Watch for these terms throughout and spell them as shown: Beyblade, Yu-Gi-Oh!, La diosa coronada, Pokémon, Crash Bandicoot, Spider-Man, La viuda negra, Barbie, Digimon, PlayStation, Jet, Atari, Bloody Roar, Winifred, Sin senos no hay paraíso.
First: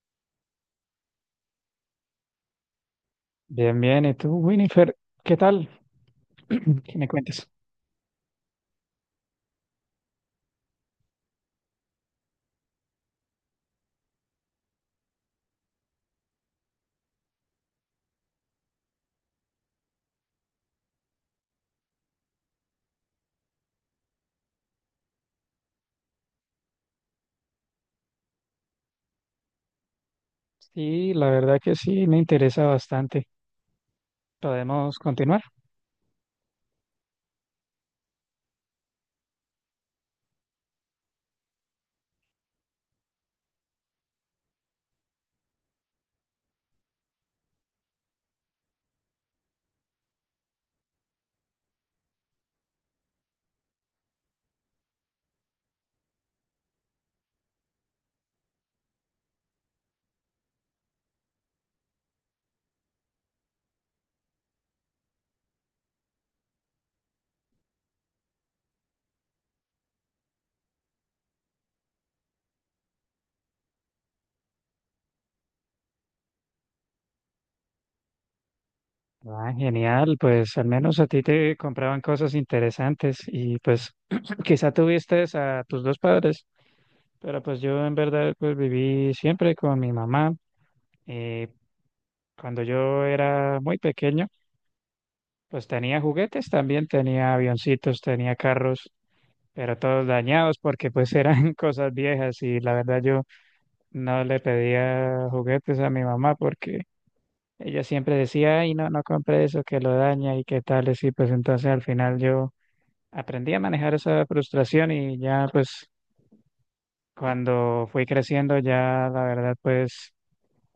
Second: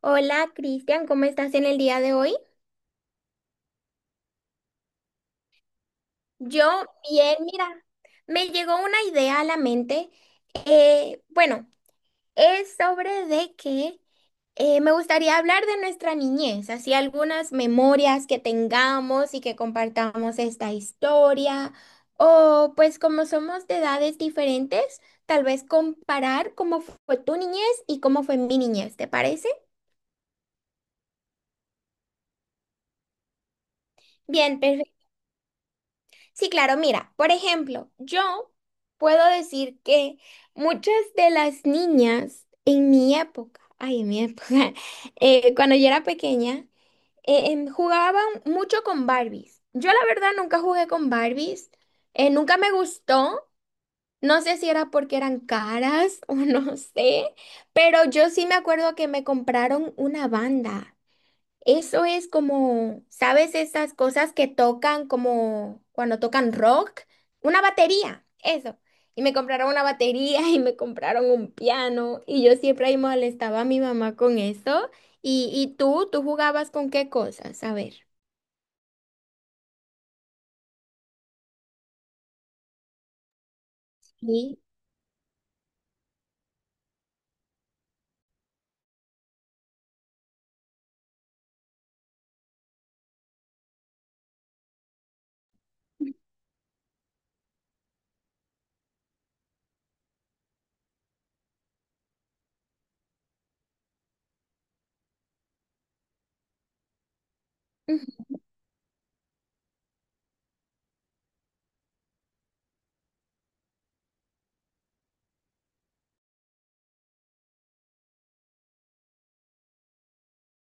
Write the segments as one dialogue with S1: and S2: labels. S1: Hola, Cristian, ¿cómo estás en el día de hoy?
S2: Bien, bien. ¿Y tú, Winifred? ¿Qué tal?
S1: Yo
S2: ¿Qué me
S1: bien,
S2: cuentas?
S1: mira, me llegó una idea a la mente. Bueno, es sobre de que me gustaría hablar de nuestra niñez, así algunas memorias que tengamos y que compartamos esta historia, o pues como somos de edades diferentes, tal vez comparar cómo fue tu niñez y cómo fue mi niñez, ¿te parece?
S2: Sí, la verdad que sí, me interesa bastante.
S1: Bien.
S2: ¿Podemos continuar?
S1: Sí, claro, mira, por ejemplo, yo puedo decir que muchas de las niñas en mi época, ay, en mi época, cuando yo era pequeña, jugaban mucho con Barbies. Yo la verdad nunca jugué con Barbies, nunca me gustó, no sé si era porque eran caras o no sé, pero yo sí me acuerdo que me compraron una banda. Eso es como, ¿sabes? Esas cosas que tocan como cuando tocan rock. Una batería, eso. Y me compraron una batería y me compraron un piano y yo siempre ahí molestaba a mi mamá con eso. ¿Y tú jugabas con qué cosas? A ver.
S2: Ah, genial. Pues al menos a ti te compraban cosas interesantes y pues
S1: Sí.
S2: quizá tuviste a tus dos padres, pero pues yo en verdad pues viví siempre con mi mamá. Y cuando yo era muy pequeño, pues tenía juguetes también, tenía avioncitos, tenía carros, pero todos dañados porque pues eran cosas viejas y la verdad yo... No le pedía juguetes a mi mamá porque ella
S1: Ujú,
S2: siempre decía, ay, no, no compre eso, que lo daña y qué tal. Y pues entonces al final yo aprendí a manejar esa frustración y ya pues cuando fui creciendo ya la verdad pues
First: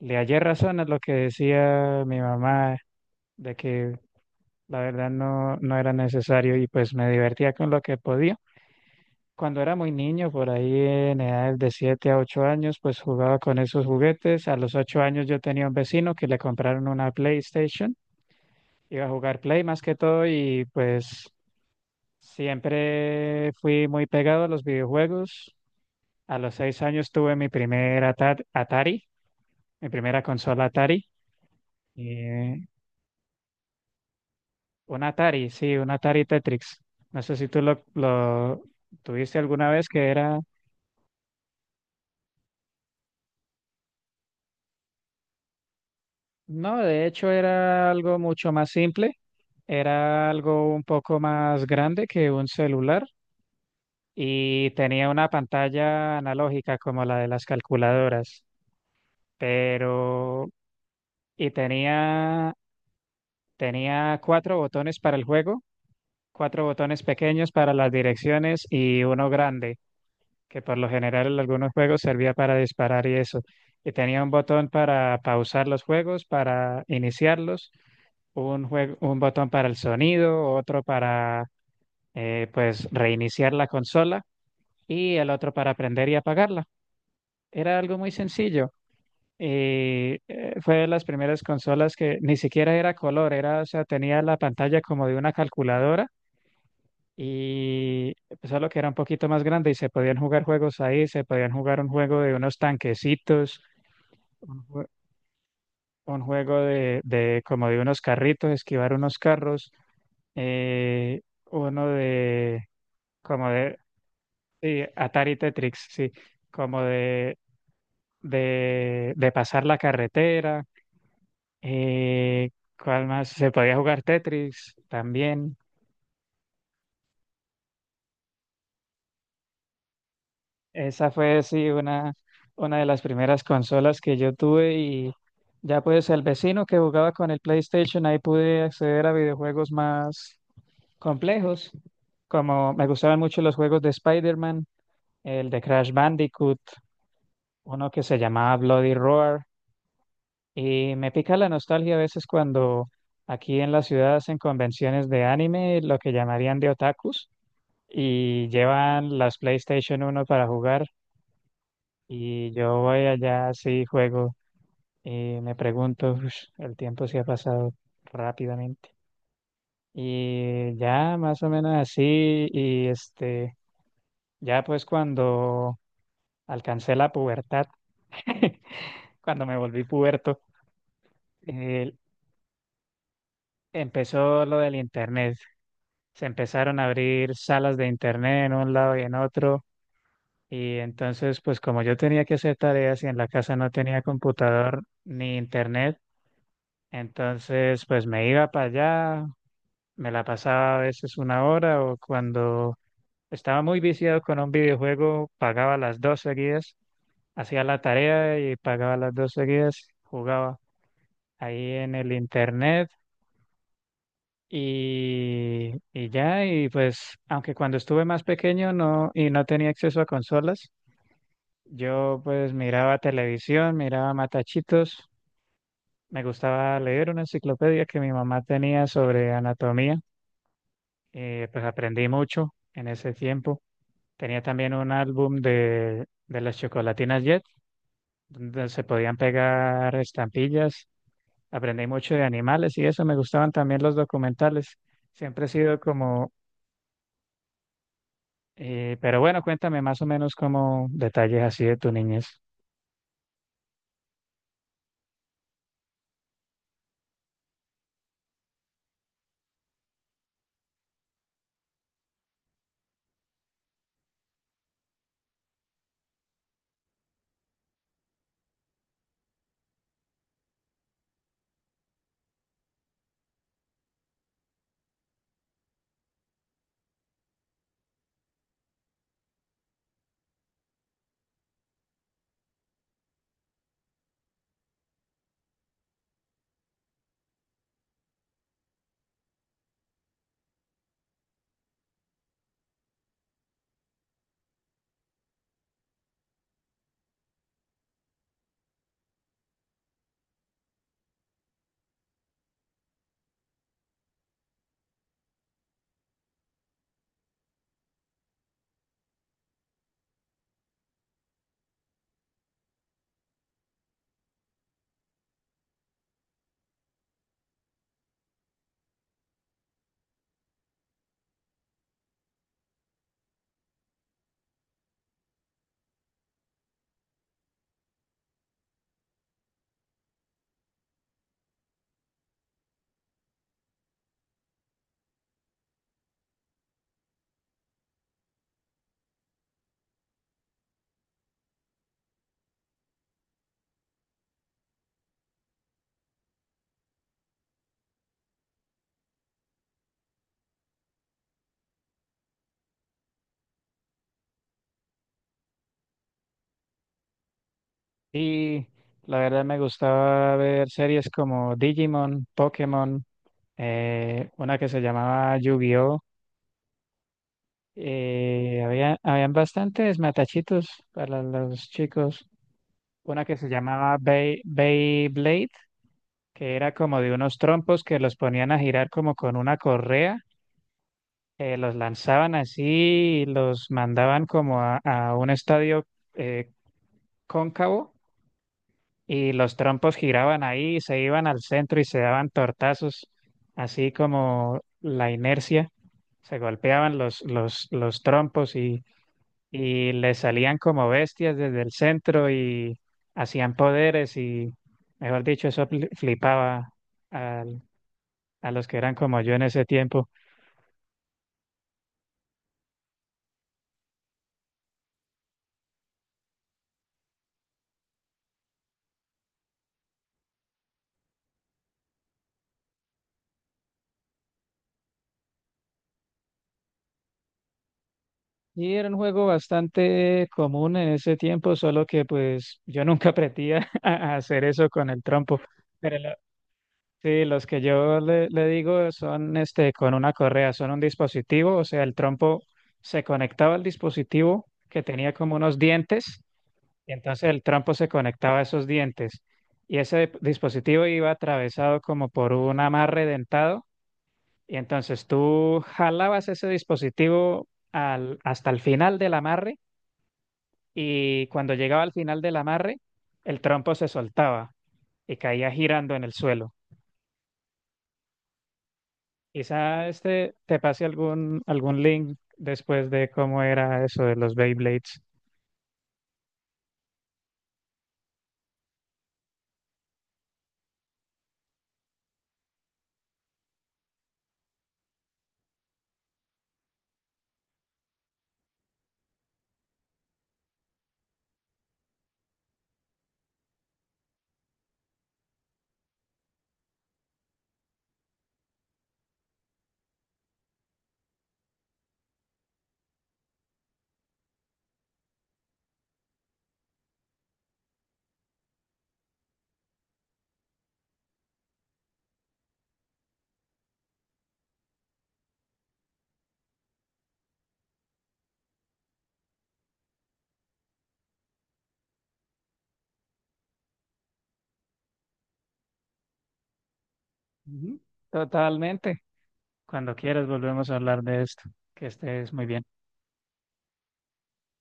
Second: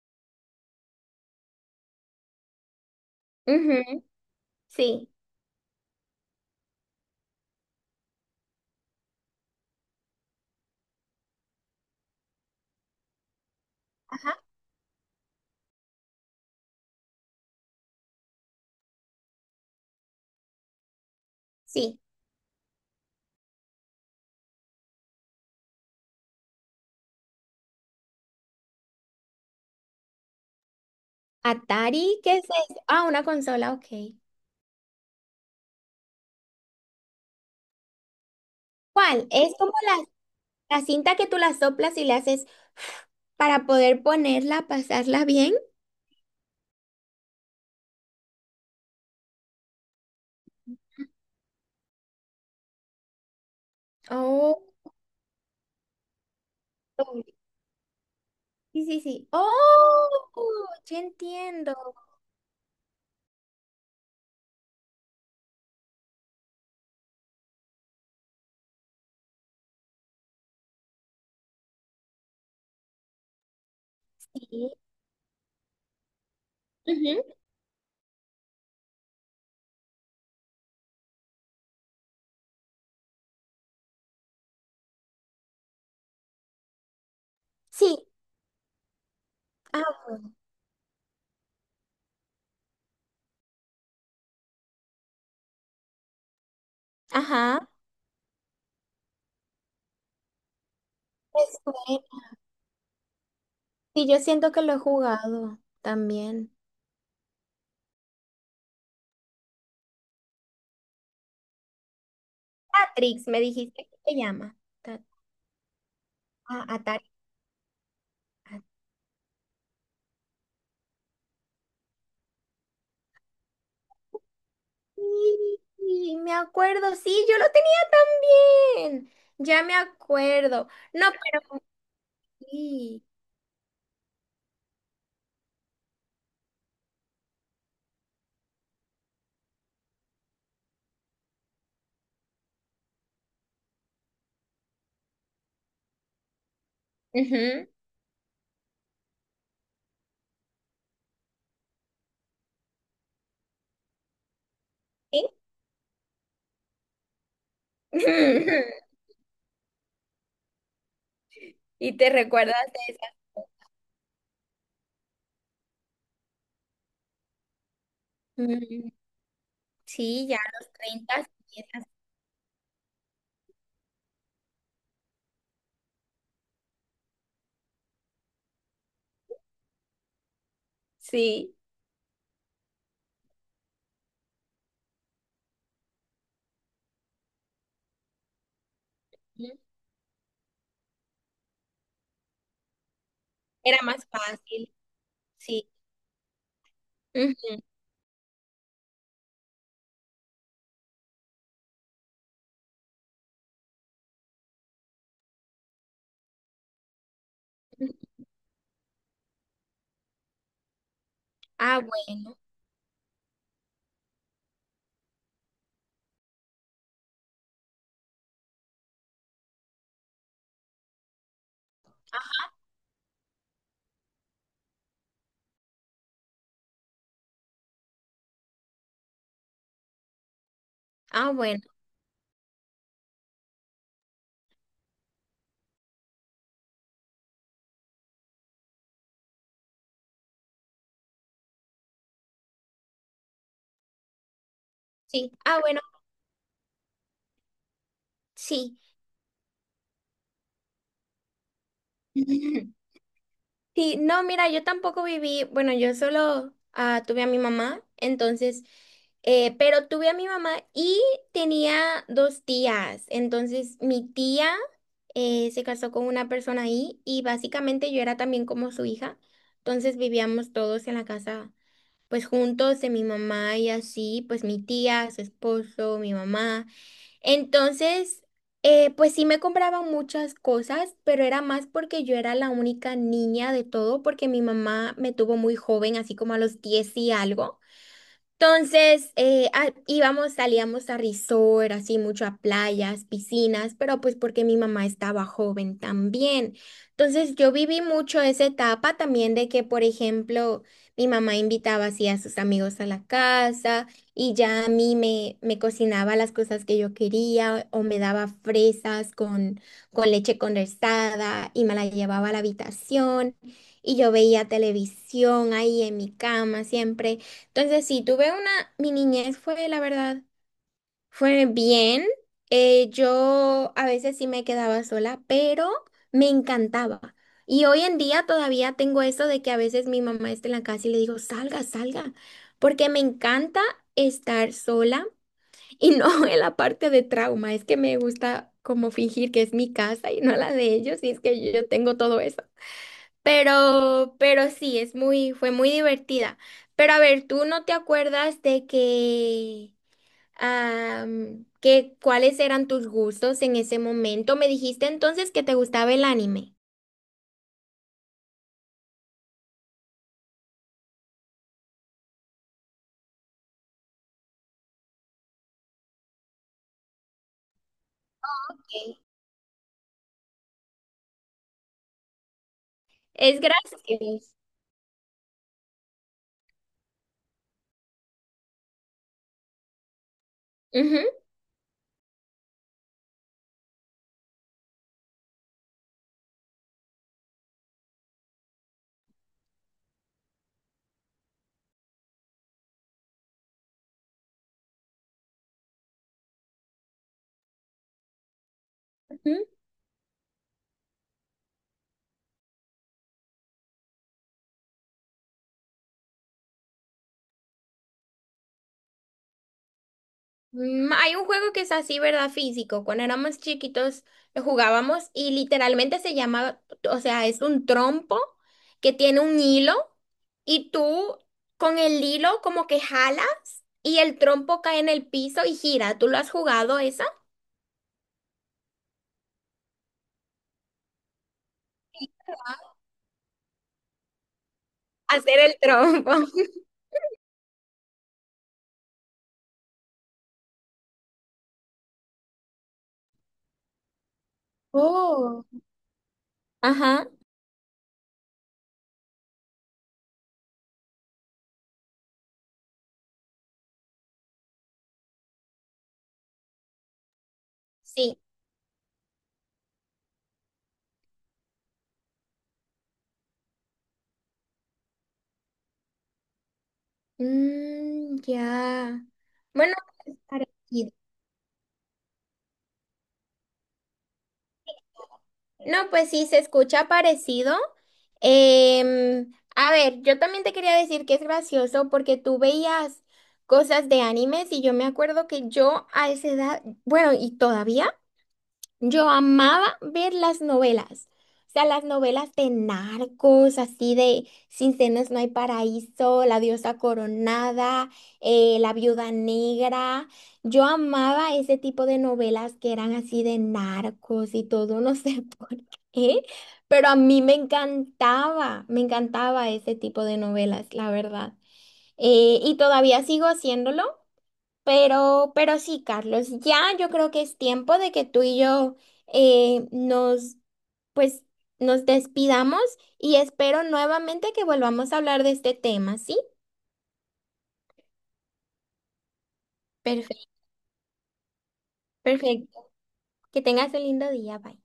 S2: le hallé razón a lo que decía mi mamá de que
S1: ujú.
S2: la
S1: Sí.
S2: verdad no, no era necesario y pues me divertía con lo que podía. Cuando era muy niño, por ahí en edades de 7 a 8 años, pues jugaba con esos
S1: Ajá.
S2: juguetes. A los 8 años yo tenía un vecino que le compraron una PlayStation. Iba a jugar Play más que todo y pues
S1: Sí.
S2: siempre fui muy pegado a los videojuegos. A los 6 años tuve mi primer Atari, mi primera consola Atari.
S1: ¿Atari, qué es
S2: Eh,
S1: eso? Ah, una consola, ok.
S2: un Atari, sí, un Atari Tetrix. No sé si tú lo
S1: ¿Cuál?
S2: tuviste
S1: Es
S2: alguna
S1: como
S2: vez, que
S1: la,
S2: era...
S1: la cinta que tú la soplas y le haces para poder ponerla, pasarla bien.
S2: No, de hecho era algo mucho más simple, era algo un poco más grande que un celular y
S1: Oh,
S2: tenía una pantalla analógica como la de las calculadoras,
S1: sí, sí, sí. Oh,
S2: pero
S1: ya
S2: y
S1: entiendo.
S2: tenía tenía cuatro botones para el juego, cuatro botones pequeños para las direcciones y uno grande que por lo general en algunos juegos servía para disparar y eso. Y tenía un
S1: Sí.
S2: botón para pausar los juegos, para
S1: Ujú.
S2: iniciarlos un juego, un botón para el sonido, otro para pues reiniciar la consola y el otro para prender y apagarla. Era algo
S1: Sí.
S2: muy sencillo.
S1: Ah,
S2: Y
S1: bueno.
S2: fue de las primeras consolas que ni siquiera era color, era, o sea, tenía la pantalla como de una calculadora
S1: Ajá.
S2: y pues, solo que era un poquito más grande y se podían jugar juegos ahí, se
S1: Pues,
S2: podían jugar un
S1: bueno,
S2: juego de unos tanquecitos,
S1: sí, yo siento que
S2: un,
S1: lo he
S2: jue-
S1: jugado
S2: un
S1: también.
S2: juego de como de unos carritos, esquivar unos carros, eh, uno de,
S1: Tatrix, me
S2: como de,
S1: dijiste que se llama.
S2: sí, Atari Tetris, sí,
S1: Ah,
S2: como
S1: Atari.
S2: de,
S1: Ah,
S2: de, de pasar la carretera, eh, ¿cuál más? Se podía jugar Tetris también.
S1: sí, me acuerdo. Sí, yo lo tenía también. Ya me acuerdo. No,
S2: Esa
S1: pero
S2: fue, sí, una, de
S1: sí.
S2: las primeras consolas que yo tuve. Y ya pues el vecino que jugaba con el PlayStation, ahí pude acceder a videojuegos más complejos, como me gustaban mucho los juegos de Spider-Man, el de Crash Bandicoot.
S1: Ujú.
S2: Uno que se llamaba Bloody Roar y me pica la nostalgia a veces cuando aquí en la ciudad hacen convenciones
S1: Sí.
S2: de anime, lo que llamarían de otakus, y llevan las PlayStation 1 para jugar
S1: Y te
S2: y
S1: recuerdas
S2: yo
S1: de
S2: voy
S1: esas.
S2: allá así juego y me pregunto: "Ush, el tiempo se ha pasado
S1: Mm,
S2: rápidamente".
S1: sí, ya a los
S2: Y
S1: 30
S2: ya más o
S1: sí.
S2: menos así. Y este, ya pues cuando alcancé la pubertad, cuando me volví puberto,
S1: Sí.
S2: eh, empezó lo del internet. Se empezaron a abrir salas de internet en un lado y en
S1: Ujú.
S2: otro. Y entonces, pues como yo tenía que hacer tareas y en la casa no
S1: Era
S2: tenía
S1: más fácil.
S2: computador ni
S1: Sí.
S2: internet,
S1: Ujú.
S2: entonces pues me iba para allá, me la pasaba a veces una hora o cuando estaba muy viciado con un videojuego, pagaba las dos seguidas, hacía la
S1: Ujú.
S2: tarea y pagaba las dos seguidas, jugaba ahí
S1: Ah,
S2: en el
S1: bueno.
S2: internet. Y ya, y pues, aunque cuando estuve más pequeño no, y no tenía acceso a consolas, yo pues miraba televisión, miraba matachitos, me gustaba leer una enciclopedia que mi mamá tenía sobre anatomía,
S1: Ah, bueno.
S2: pues aprendí mucho en ese tiempo. Tenía también un álbum de las chocolatinas Jet, donde se podían pegar estampillas, aprendí mucho de animales y eso, me gustaban también los documentales.
S1: Sí.
S2: Siempre he
S1: Ah, bueno.
S2: sido como...
S1: Sí.
S2: Pero bueno, cuéntame más o menos como detalles así de tu niñez.
S1: Sí, no, mira, yo tampoco viví, bueno, yo solo tuve a mi mamá. Entonces, pero tuve a mi mamá y tenía dos tías. Entonces mi tía se casó con una persona ahí y básicamente yo era también como su hija. Entonces vivíamos todos en la casa pues juntos de mi mamá y así, pues mi tía, su esposo, mi mamá. Entonces, pues sí me compraban muchas cosas, pero era más porque yo era la única niña de todo, porque mi mamá me tuvo muy joven, así como a los 10 y algo. Entonces, íbamos, salíamos a resort, así mucho a playas, piscinas, pero pues porque mi mamá estaba joven también. Entonces, yo viví mucho esa etapa también de que, por ejemplo, mi mamá invitaba así a sus amigos a la casa y ya a mí me cocinaba las cosas que yo quería o me daba fresas con leche condensada y me la llevaba a la habitación y yo veía televisión ahí en mi cama siempre. Entonces, sí, tuve mi niñez fue, la verdad, fue bien. Yo a veces sí me quedaba sola, pero me encantaba. Y hoy en día todavía tengo eso de que a veces mi mamá está en la casa y le digo, salga, salga, porque me encanta estar sola y no en la parte de trauma, es que me gusta como fingir que es mi casa y no la de ellos, y es que yo tengo todo eso. Pero sí, fue muy divertida. Pero a ver, ¿tú no te acuerdas de que cuáles eran tus gustos en ese momento? Me dijiste entonces que te gustaba el anime.
S2: Y la verdad me gustaba ver series como Digimon, Pokémon, una que se llamaba Yu-Gi-Oh!
S1: Ok.
S2: Habían bastantes matachitos para los chicos. Una
S1: Es
S2: que se llamaba
S1: gracioso.
S2: Beyblade, que era como de unos trompos que los ponían a girar como con una correa,
S1: Ujú.
S2: los lanzaban así y los mandaban como a un estadio, eh, cóncavo, y los trompos giraban ahí, se iban al centro y se daban tortazos, así como la inercia, se golpeaban los trompos y les salían como bestias desde el centro y hacían poderes y, mejor dicho, eso flipaba al- a los que eran como yo en ese tiempo.
S1: Hay un juego que es así, ¿verdad? Físico. Cuando éramos chiquitos lo jugábamos y literalmente se llama, o sea, es un trompo que tiene un hilo y tú con el hilo como que jalas y el trompo cae en el piso y gira. ¿Tú lo has jugado esa?
S2: Y era un juego bastante común en ese tiempo, solo que pues yo nunca aprendí a hacer eso con el
S1: Hacer
S2: trompo.
S1: el
S2: Pero
S1: trompo.
S2: sí, los que yo le digo son este con una correa, son un dispositivo, o sea, el trompo se conectaba al dispositivo que tenía como
S1: Oh.
S2: unos dientes, y
S1: Ajá,
S2: entonces el trompo se conectaba a esos dientes, y ese dispositivo iba atravesado como por un amarre dentado, y entonces tú jalabas ese dispositivo
S1: sí.
S2: al, hasta el final del amarre, y cuando llegaba al final del amarre, el trompo se soltaba y caía girando en el suelo.
S1: Mm, ya. Bueno,
S2: Quizá
S1: es
S2: este te pase
S1: parecido.
S2: algún link después de cómo era eso de los Beyblades.
S1: No, pues sí, se escucha parecido. Em, a ver, yo también te quería decir que es gracioso porque tú veías cosas de animes y yo me acuerdo que yo a esa edad, bueno, y todavía. Yo amaba ver las novelas, o sea, las novelas de narcos, así de Sin senos no hay paraíso, La diosa coronada, La viuda negra. Yo amaba ese tipo de novelas que eran así de narcos y todo, no sé por qué, pero a mí me encantaba ese tipo de novelas, la verdad. Y todavía sigo haciéndolo. Pero sí, Carlos, ya yo creo que es tiempo de que tú y yo eh, nos, pues, nos despidamos y espero nuevamente que volvamos a hablar de este tema, ¿sí?
S2: Ujú. Totalmente. Cuando
S1: Perfecto,
S2: quieras volvemos a hablar de esto. Que estés muy bien.
S1: perfecto. Que tengas un lindo día, bye.